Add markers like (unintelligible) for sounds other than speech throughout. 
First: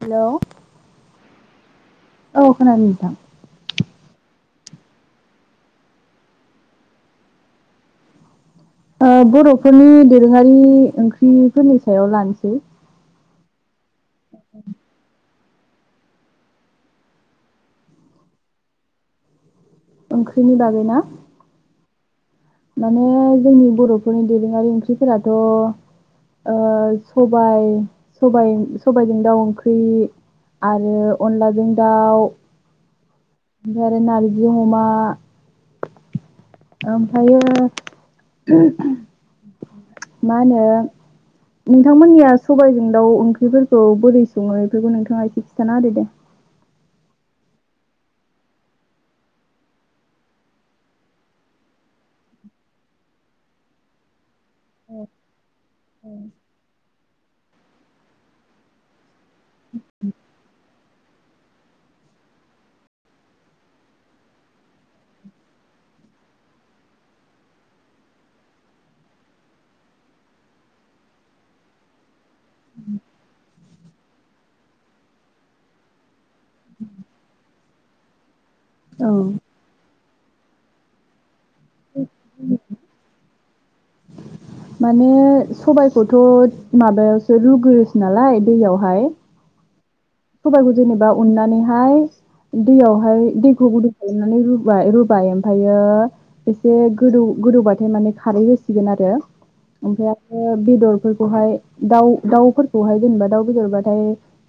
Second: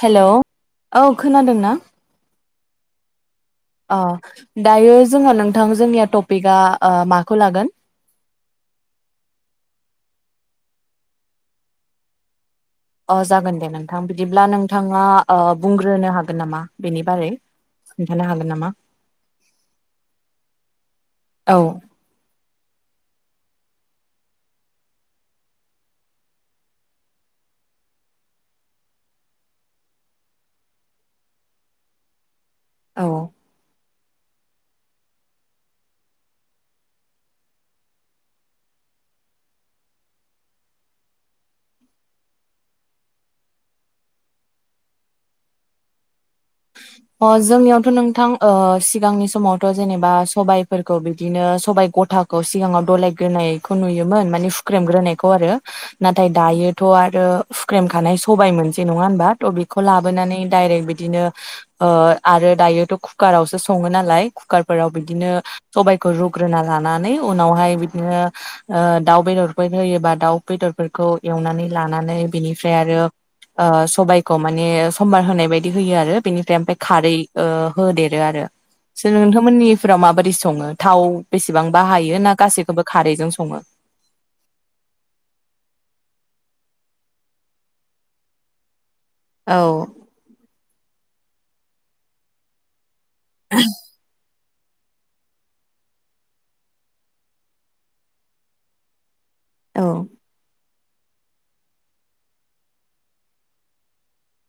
Hello औ खोनादों ना। औ खोनादों नोंथां। अ दायो जोंहा नोंथां जोंनिया टपिकआ माखौ लागोन? ओं बर'फोरनि दोरोङारि ओंख्रिफोरनि सायाव लानोसै। अ जागोन द नों थां बिदिब्ला नोंथाङा ओं बुंग्रोनो हागोन नामा बेनि बारै खोनन्थानो हागोन नामा? ओंख्रिनि बागै ना? औ माने जोंनि बर'फोरनि दोरोङारि ओंख्रिफोराथ' ओ सबाय सबाय-सबायजों दाउ ओंख्रि आरो अनलाजों दाउ। औ। (unintelligible) आरो नारजि अमा ओमफायो मा होनो नोंथांमोननिया सबायजों दाउ ओंख्रिफोरखौ बोरै सङो बेफोरखौ नोंथाङा एसे खिन्थाना होदो दे। अ जोंनियावथ' नोंथां ओ सिगांनि समावथ' जेनेबा सबायाइफोरखौ बिदिनो सबाय गथाखौ सिगाङाव दलायग्रोनायखौ नुयोमोन माने औ सुख्रेमग्रोनायखौ आरो। नाथाय दायोथ' आर ओ सुख्रेमखानाय सबाय मोनसे नङा होनबा थ बेखौ लाबोनानै डायरेक्ट बिदिनो ओं आरो दायोथ' कुकारावसो सङो नालाय कुकारफोराव बिदिनो सबायखौ रुग्रोना लानानै उनावहाय बिदिनो ओ दाउ बेदरफोर होयोबा दाउ बेदरफोरखौ एवनानै लानानै बिनिफ्राय आरो ओ सबायखौ माने सम्बार होनाय बायदि होयो आरो। बेनिफ्राय ओमफ्राय खारै ओ होदेरो आरो। सो औ नोंथांमोननिफ्राव माबाद दि सङो थाव बेसेबां बाहायो? ना गासिखौबो खारैजों सं सङो? माने सबायखौथ' माबायावसो रुग्रोसो नालाय दैयावहाय। औ सबायखौ जेनेबा उननानैहाय दैयाव फाय दैखौ गुदुं खालामनानै रु बाय रुबाय ओमफ्रायो एसे गोदौ-गोदौबाथाय माने खारै होसिगोन आरो। औ ओमफ्राय आरो बेदरफोरखौहाय दाउ-दाउफोरखौहाय जेनेबा दाउ बेदरबाथाय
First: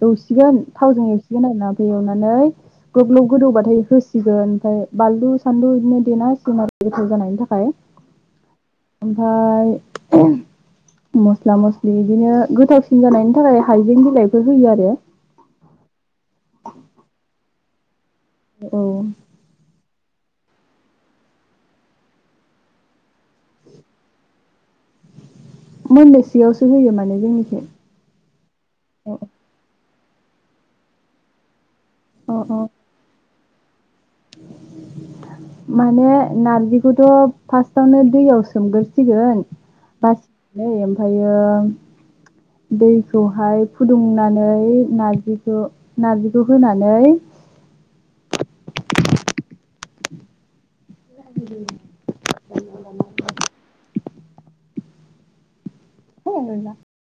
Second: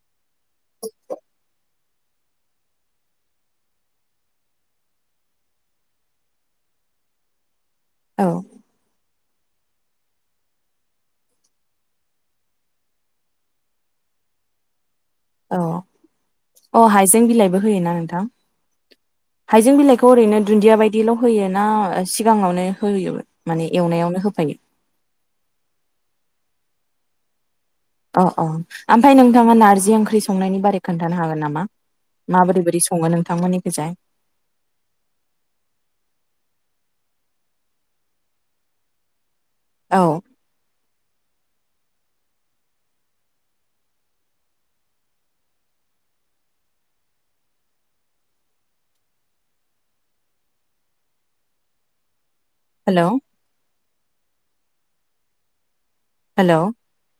दस सिगोन थावजों एवसिगोन आरोना ओमफ्राय एवनानै ग्लब ग्लब गोदौबाथाय होसिगोन ओमफ्राय बानलु सानलु बिदिनो देना सिमार गोथाव जानायनि थाखाय। औ ओमफ्राय मस्ला मस्लि बिदिनो गोथावसिन जानायनि थाखाय हाइजें बिलाइफोर होयो आरो। औ अ हाइजें बिलाइबो होयोना नोंथां? औ हाइजें बिलाइखौ ओरैनो दुन्दिया बायदिल' होयो ना सिगाङावनो होयोबो माने एवनायावनो होफैयो? सैयावसो होगोन नालाय जोंनिखौ। अ अ ओमफ्राय नोंथाङा नारजि ओंख ओंख्रि संनायनि बारै खोन्थानो हागोन नामा? अ माबोरै बोरै सङो नों थांमोननिखैजाय। माने नारजिखौथ' फार्स्टावनो दैयाव सोमग्रोसिगोन। औ बासिनानै ओमफायो जों दैखौहाय फुदुंनानै नारजिखौ नारजिखौ होनानै (unintelligible) हेलौ हेलौ (unintelligible)